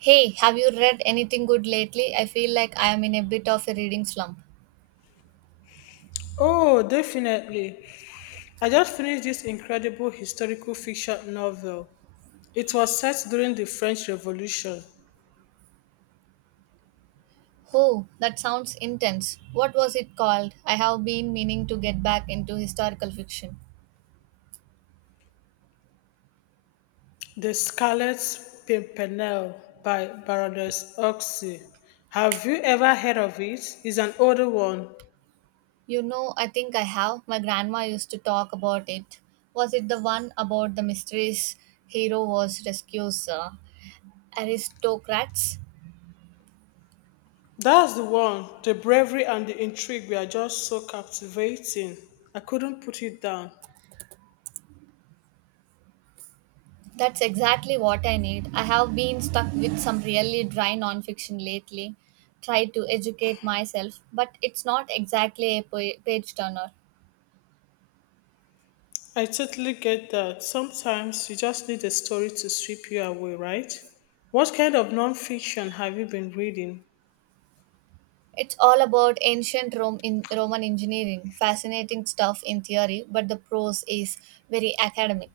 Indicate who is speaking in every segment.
Speaker 1: Hey, have you read anything good lately? I feel like I am in a bit of a reading slump.
Speaker 2: Oh, definitely. I just finished this incredible historical fiction novel. It was set during the French Revolution,
Speaker 1: Oh, that sounds intense. What was it called? I have been meaning to get back into historical fiction.
Speaker 2: The Scarlet Pimpernel by Baroness Oxy. Have you ever heard of it? It's an older one.
Speaker 1: You know, I think I have. My grandma used to talk about it. Was it the one about the mysterious hero was rescues aristocrats?
Speaker 2: That's the one. The bravery and the intrigue were just so captivating. I couldn't put it down.
Speaker 1: That's exactly what I need. I have been stuck with some really dry nonfiction lately, tried to educate myself, but it's not exactly a page turner.
Speaker 2: I totally get that. Sometimes you just need a story to sweep you away, right? What kind of nonfiction have you been reading?
Speaker 1: It's all about ancient Rome in Roman engineering, fascinating stuff in theory, but the prose is very academic.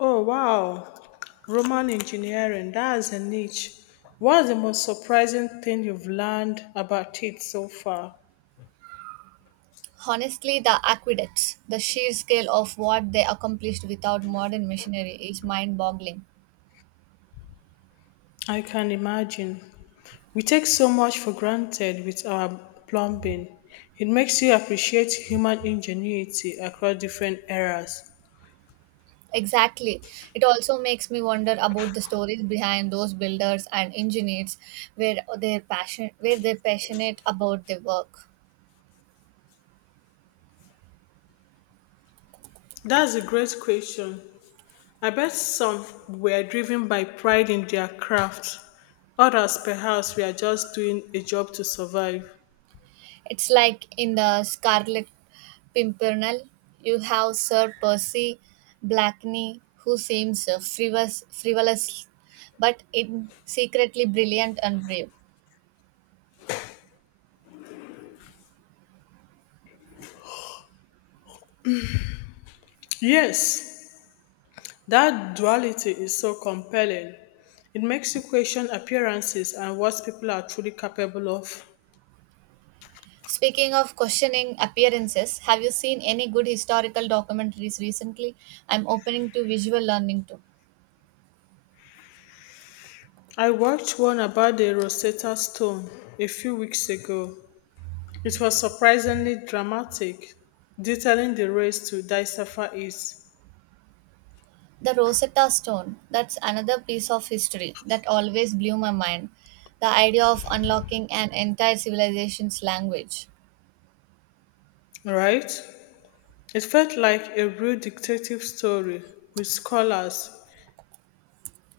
Speaker 2: Oh, wow. Roman engineering, that's a niche. What's the most surprising thing you've learned about it so far?
Speaker 1: Honestly, the aqueducts, the sheer scale of what they accomplished without modern machinery is mind boggling.
Speaker 2: I can imagine. We take so much for granted with our plumbing. It makes you appreciate human ingenuity across different eras.
Speaker 1: Exactly. It also makes me wonder about the stories behind those builders and engineers where they're passionate about their work.
Speaker 2: That's a great question. I bet some were driven by pride in their craft. Others, perhaps, were just doing a job to survive.
Speaker 1: It's like in the Scarlet Pimpernel, you have Sir Percy Blakeney who seems frivolous but in secretly brilliant and brave.
Speaker 2: Yes, that duality is so compelling. It makes you question appearances and what people are truly capable of.
Speaker 1: Speaking of questioning appearances, have you seen any good historical documentaries recently? I'm opening to visual learning too.
Speaker 2: I watched one about the Rosetta Stone a few weeks ago. It was surprisingly dramatic, detailing the race to decipher it,
Speaker 1: The Rosetta Stone, that's another piece of history that always blew my mind. The idea of unlocking an entire civilization's language.
Speaker 2: right? It felt like a real detective story with scholars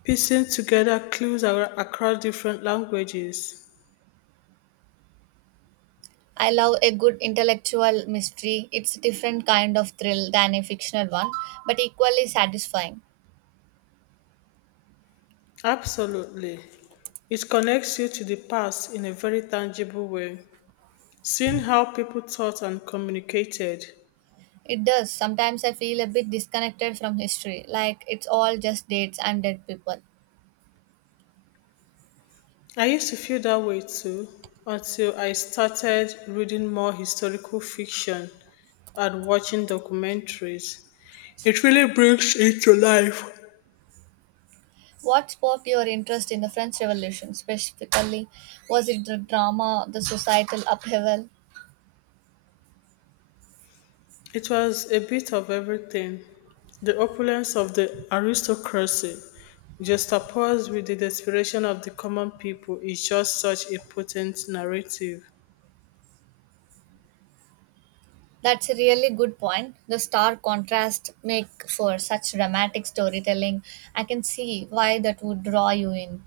Speaker 2: piecing together clues across different languages.
Speaker 1: I love a good intellectual mystery. It's a different kind of thrill than a fictional one, but equally satisfying.
Speaker 2: Absolutely. It connects you to the past in a very tangible way, seeing how people thought and communicated.
Speaker 1: It does. Sometimes I feel a bit disconnected from history, like it's all just dates and dead people.
Speaker 2: I used to feel that way too until I started reading more historical fiction and watching documentaries. It really brings it to life.
Speaker 1: What sparked your interest in the French Revolution specifically? Was it the drama, the societal upheaval?
Speaker 2: It was a bit of everything. The opulence of the aristocracy, juxtaposed with the desperation of the common people, is just such a potent narrative.
Speaker 1: That's a really good point. The stark contrast make for such dramatic storytelling. I can see why that would draw you in.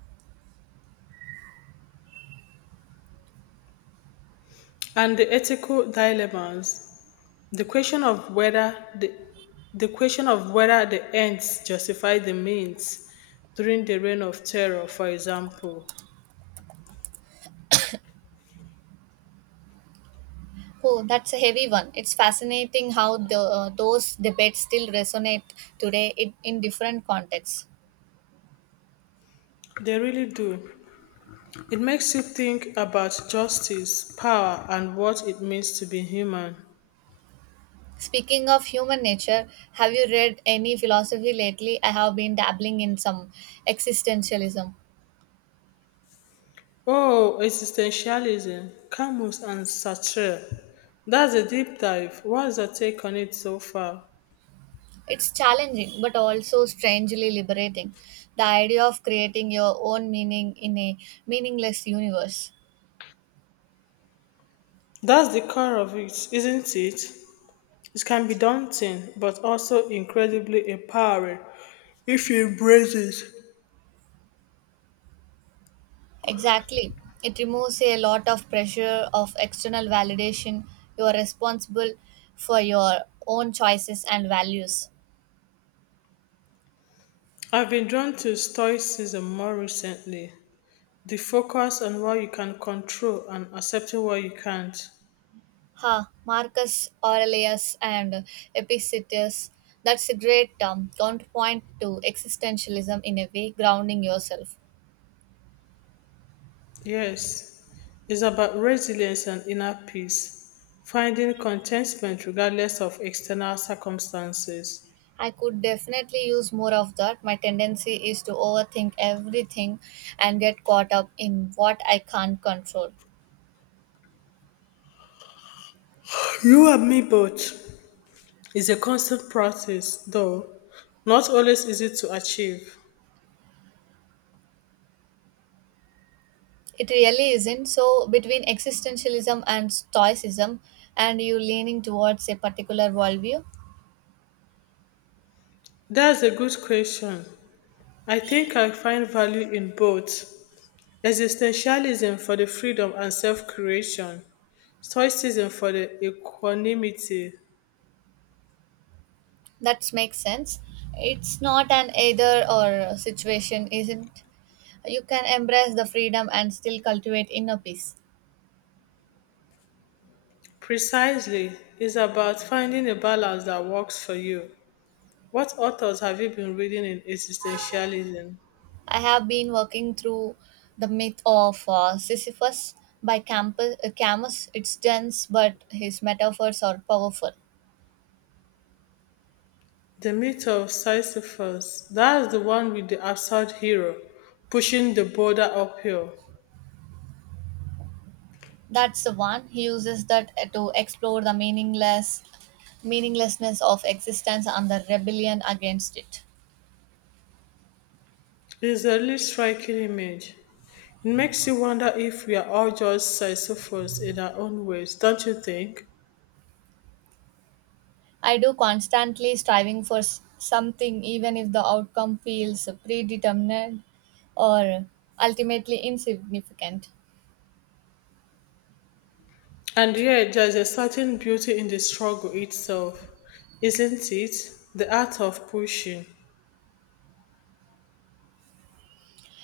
Speaker 2: And the ethical dilemmas. The question of whether the, the question of whether the ends justify the means during the reign of terror, for example.
Speaker 1: Oh, that's a heavy one. It's fascinating how the those debates still resonate today in different contexts.
Speaker 2: They really do. It makes you think about justice, power, and what it means to be human.
Speaker 1: Speaking of human nature, have you read any philosophy lately? I have been dabbling in some existentialism.
Speaker 2: Oh, existentialism, Camus and Sartre. That's a deep dive. What's your take on it so far?
Speaker 1: It's challenging, but also strangely liberating. The idea of creating your own meaning in a meaningless universe.
Speaker 2: That's the core of it, isn't it? It can be daunting, but also incredibly empowering if you embrace it.
Speaker 1: Exactly. It removes a lot of pressure of external validation. You are responsible for your own choices and values.
Speaker 2: I've been drawn to Stoicism more recently, the focus on what you can control and accepting what you can't.
Speaker 1: Ha, Marcus Aurelius and Epictetus. That's a great counterpoint to existentialism in a way, grounding yourself.
Speaker 2: Yes, it's about resilience and inner peace, finding contentment regardless of external circumstances.
Speaker 1: I could definitely use more of that. My tendency is to overthink everything and get caught up in what I can't control.
Speaker 2: You and me both is a constant practice, though not always easy to achieve.
Speaker 1: It really isn't. So, between existentialism and stoicism, and you leaning towards a particular worldview,
Speaker 2: That's a good question. I think I find value in both existentialism for the freedom and self creation, stoicism for the equanimity.
Speaker 1: that makes sense. It's not an either or situation, isn't? You can embrace the freedom and still cultivate inner peace.
Speaker 2: Precisely, it's about finding a balance that works for you. What authors have you been reading in existentialism?
Speaker 1: I have been working through The Myth of Sisyphus by Campus, Camus. It's dense, but his metaphors are powerful.
Speaker 2: The Myth of Sisyphus. That's the one with the absurd hero pushing the boulder uphill.
Speaker 1: That's the one. He uses that to explore the meaninglessness of existence and the rebellion against it.
Speaker 2: It's a really striking image. It makes you wonder if we are all just Sisyphus in our own ways, don't you think?
Speaker 1: I do constantly striving for something even if the outcome feels predetermined or ultimately insignificant.
Speaker 2: And yet, there's a certain beauty in the struggle itself, isn't it? The art of pushing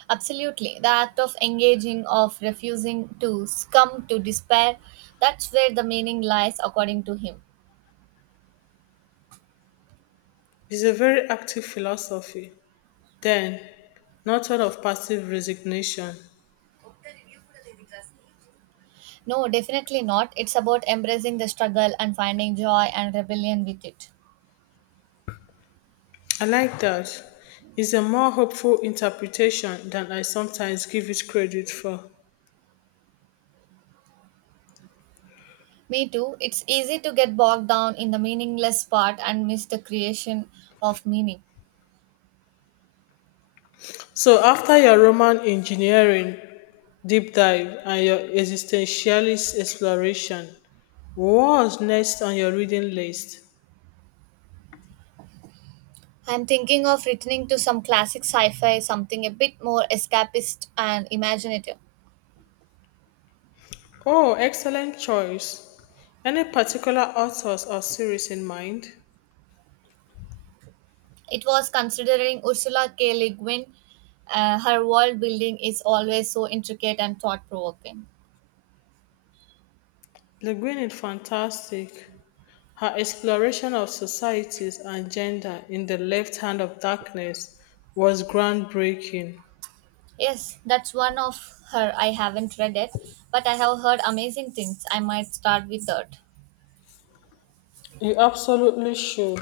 Speaker 1: Absolutely. The act of engaging, of refusing to succumb to despair, that's where the meaning lies, according to him.
Speaker 2: is a very active philosophy, then, not one of passive resignation.
Speaker 1: No, definitely not. It's about embracing the struggle and finding joy and rebellion with it.
Speaker 2: I like that. It's a more hopeful interpretation than I sometimes give it credit for.
Speaker 1: Me too. It's easy to get bogged down in the meaningless part and miss the creation of meaning.
Speaker 2: So, after your Roman engineering deep dive and your existentialist exploration, what's next on your reading list?
Speaker 1: I'm thinking of returning to some classic sci fi, something a bit more escapist and imaginative.
Speaker 2: Oh, excellent choice. Any particular authors or series in mind?
Speaker 1: It was considering Ursula K. Le Guin. Her world building is always so intricate and thought provoking.
Speaker 2: Le Guin is fantastic. Her exploration of societies and gender in The Left Hand of Darkness was groundbreaking.
Speaker 1: Yes, that's one of her. I haven't read it, but I have heard amazing things. I might start with that.
Speaker 2: You absolutely should.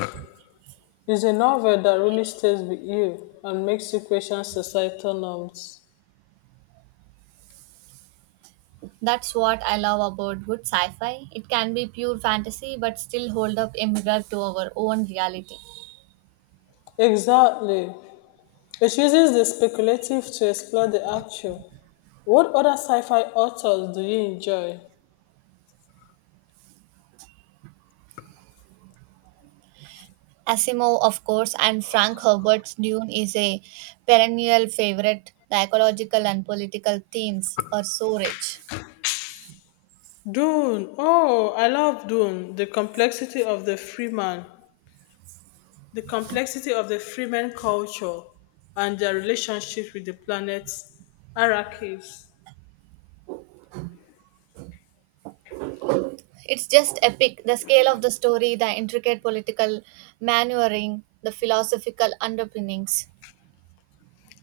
Speaker 2: It's a novel that really stays with you and makes you question societal norms.
Speaker 1: That's what I love about good sci fi. It can be pure fantasy, but still hold up a mirror to our own reality.
Speaker 2: Exactly. It uses the speculative to explore the actual. What other sci-fi authors do you enjoy?
Speaker 1: Asimov, of course, and Frank Herbert's Dune is a perennial favorite. The ecological and political themes are so rich.
Speaker 2: Dune. Oh, I love Dune. The complexity of the Fremen culture and their relationship with the planets, Arrakis
Speaker 1: It's just epic. The scale of the story, the intricate political maneuvering, the philosophical underpinnings.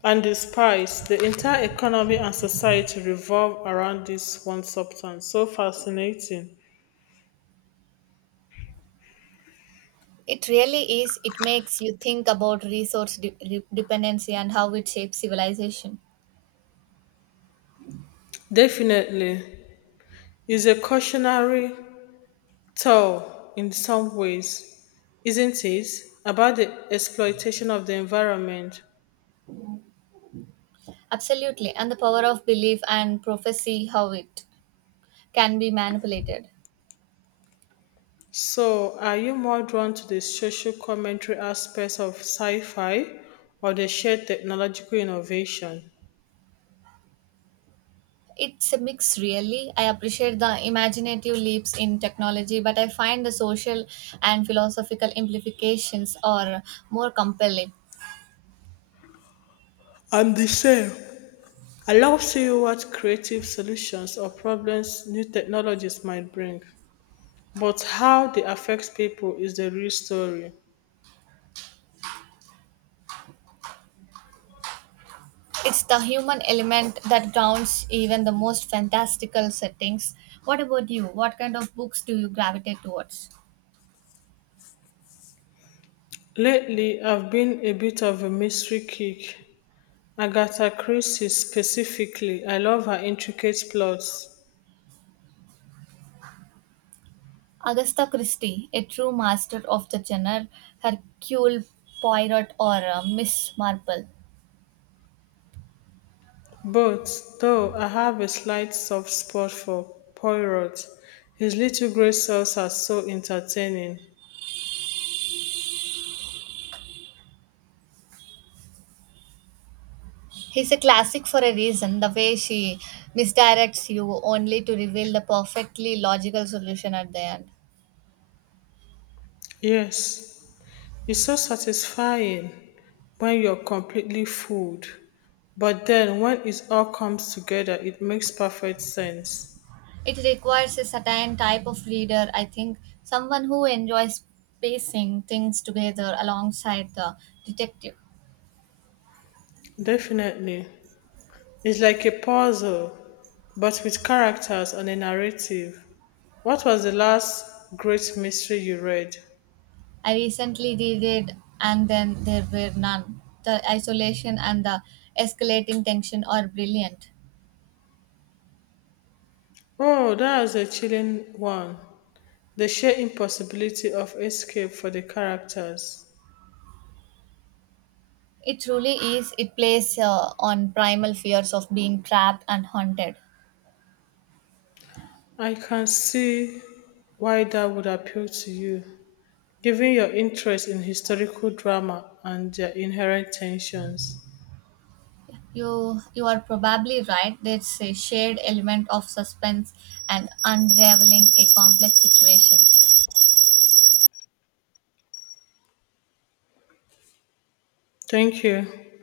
Speaker 2: and the spice, the entire economy and society revolve around this one substance. So fascinating.
Speaker 1: It really is. It makes you think about resource dependency and how it shapes civilization.
Speaker 2: Definitely is a cautionary tale in some ways, isn't it? About the exploitation of the environment.
Speaker 1: Absolutely. And the power of belief and prophecy, how it can be manipulated.
Speaker 2: So, are you more drawn to the social commentary aspects of sci fi or the shared technological innovation?
Speaker 1: It's a mix, really. I appreciate the imaginative leaps in technology, but I find the social and philosophical implications are more compelling.
Speaker 2: I'm the same. I love seeing what creative solutions or problems new technologies might bring, but how they affect people is the real story.
Speaker 1: It's the human element that grounds even the most fantastical settings. What about you? What kind of books do you gravitate towards?
Speaker 2: Lately, I've been a bit of a mystery kick. Agatha Christie specifically, I love her intricate plots.
Speaker 1: Agatha Christie, a true master of the genre, Hercule Poirot, or Miss Marple.
Speaker 2: But, though I have a slight soft spot for Poirot, his little grey cells are so entertaining.
Speaker 1: He's a classic for a reason. The way she misdirects you only to reveal the perfectly logical solution at the end.
Speaker 2: Yes, it's so satisfying when you're completely fooled. But then, when it all comes together, it makes perfect sense.
Speaker 1: It requires a certain type of reader, I think, someone who enjoys pacing things together alongside the detective.
Speaker 2: Definitely. It's like a puzzle, but with characters and a narrative. What was the last great mystery you read?
Speaker 1: I recently reread And Then There Were None. The isolation and the escalating tension are brilliant.
Speaker 2: Oh, that was a chilling one. The sheer impossibility of escape for the characters.
Speaker 1: It truly is. It plays on primal fears of being trapped and haunted.
Speaker 2: I can see why that would appeal to you, given your interest in historical drama and their inherent tensions.
Speaker 1: You are probably right. There's a shared element of suspense and unraveling a complex situation.
Speaker 2: Thank you.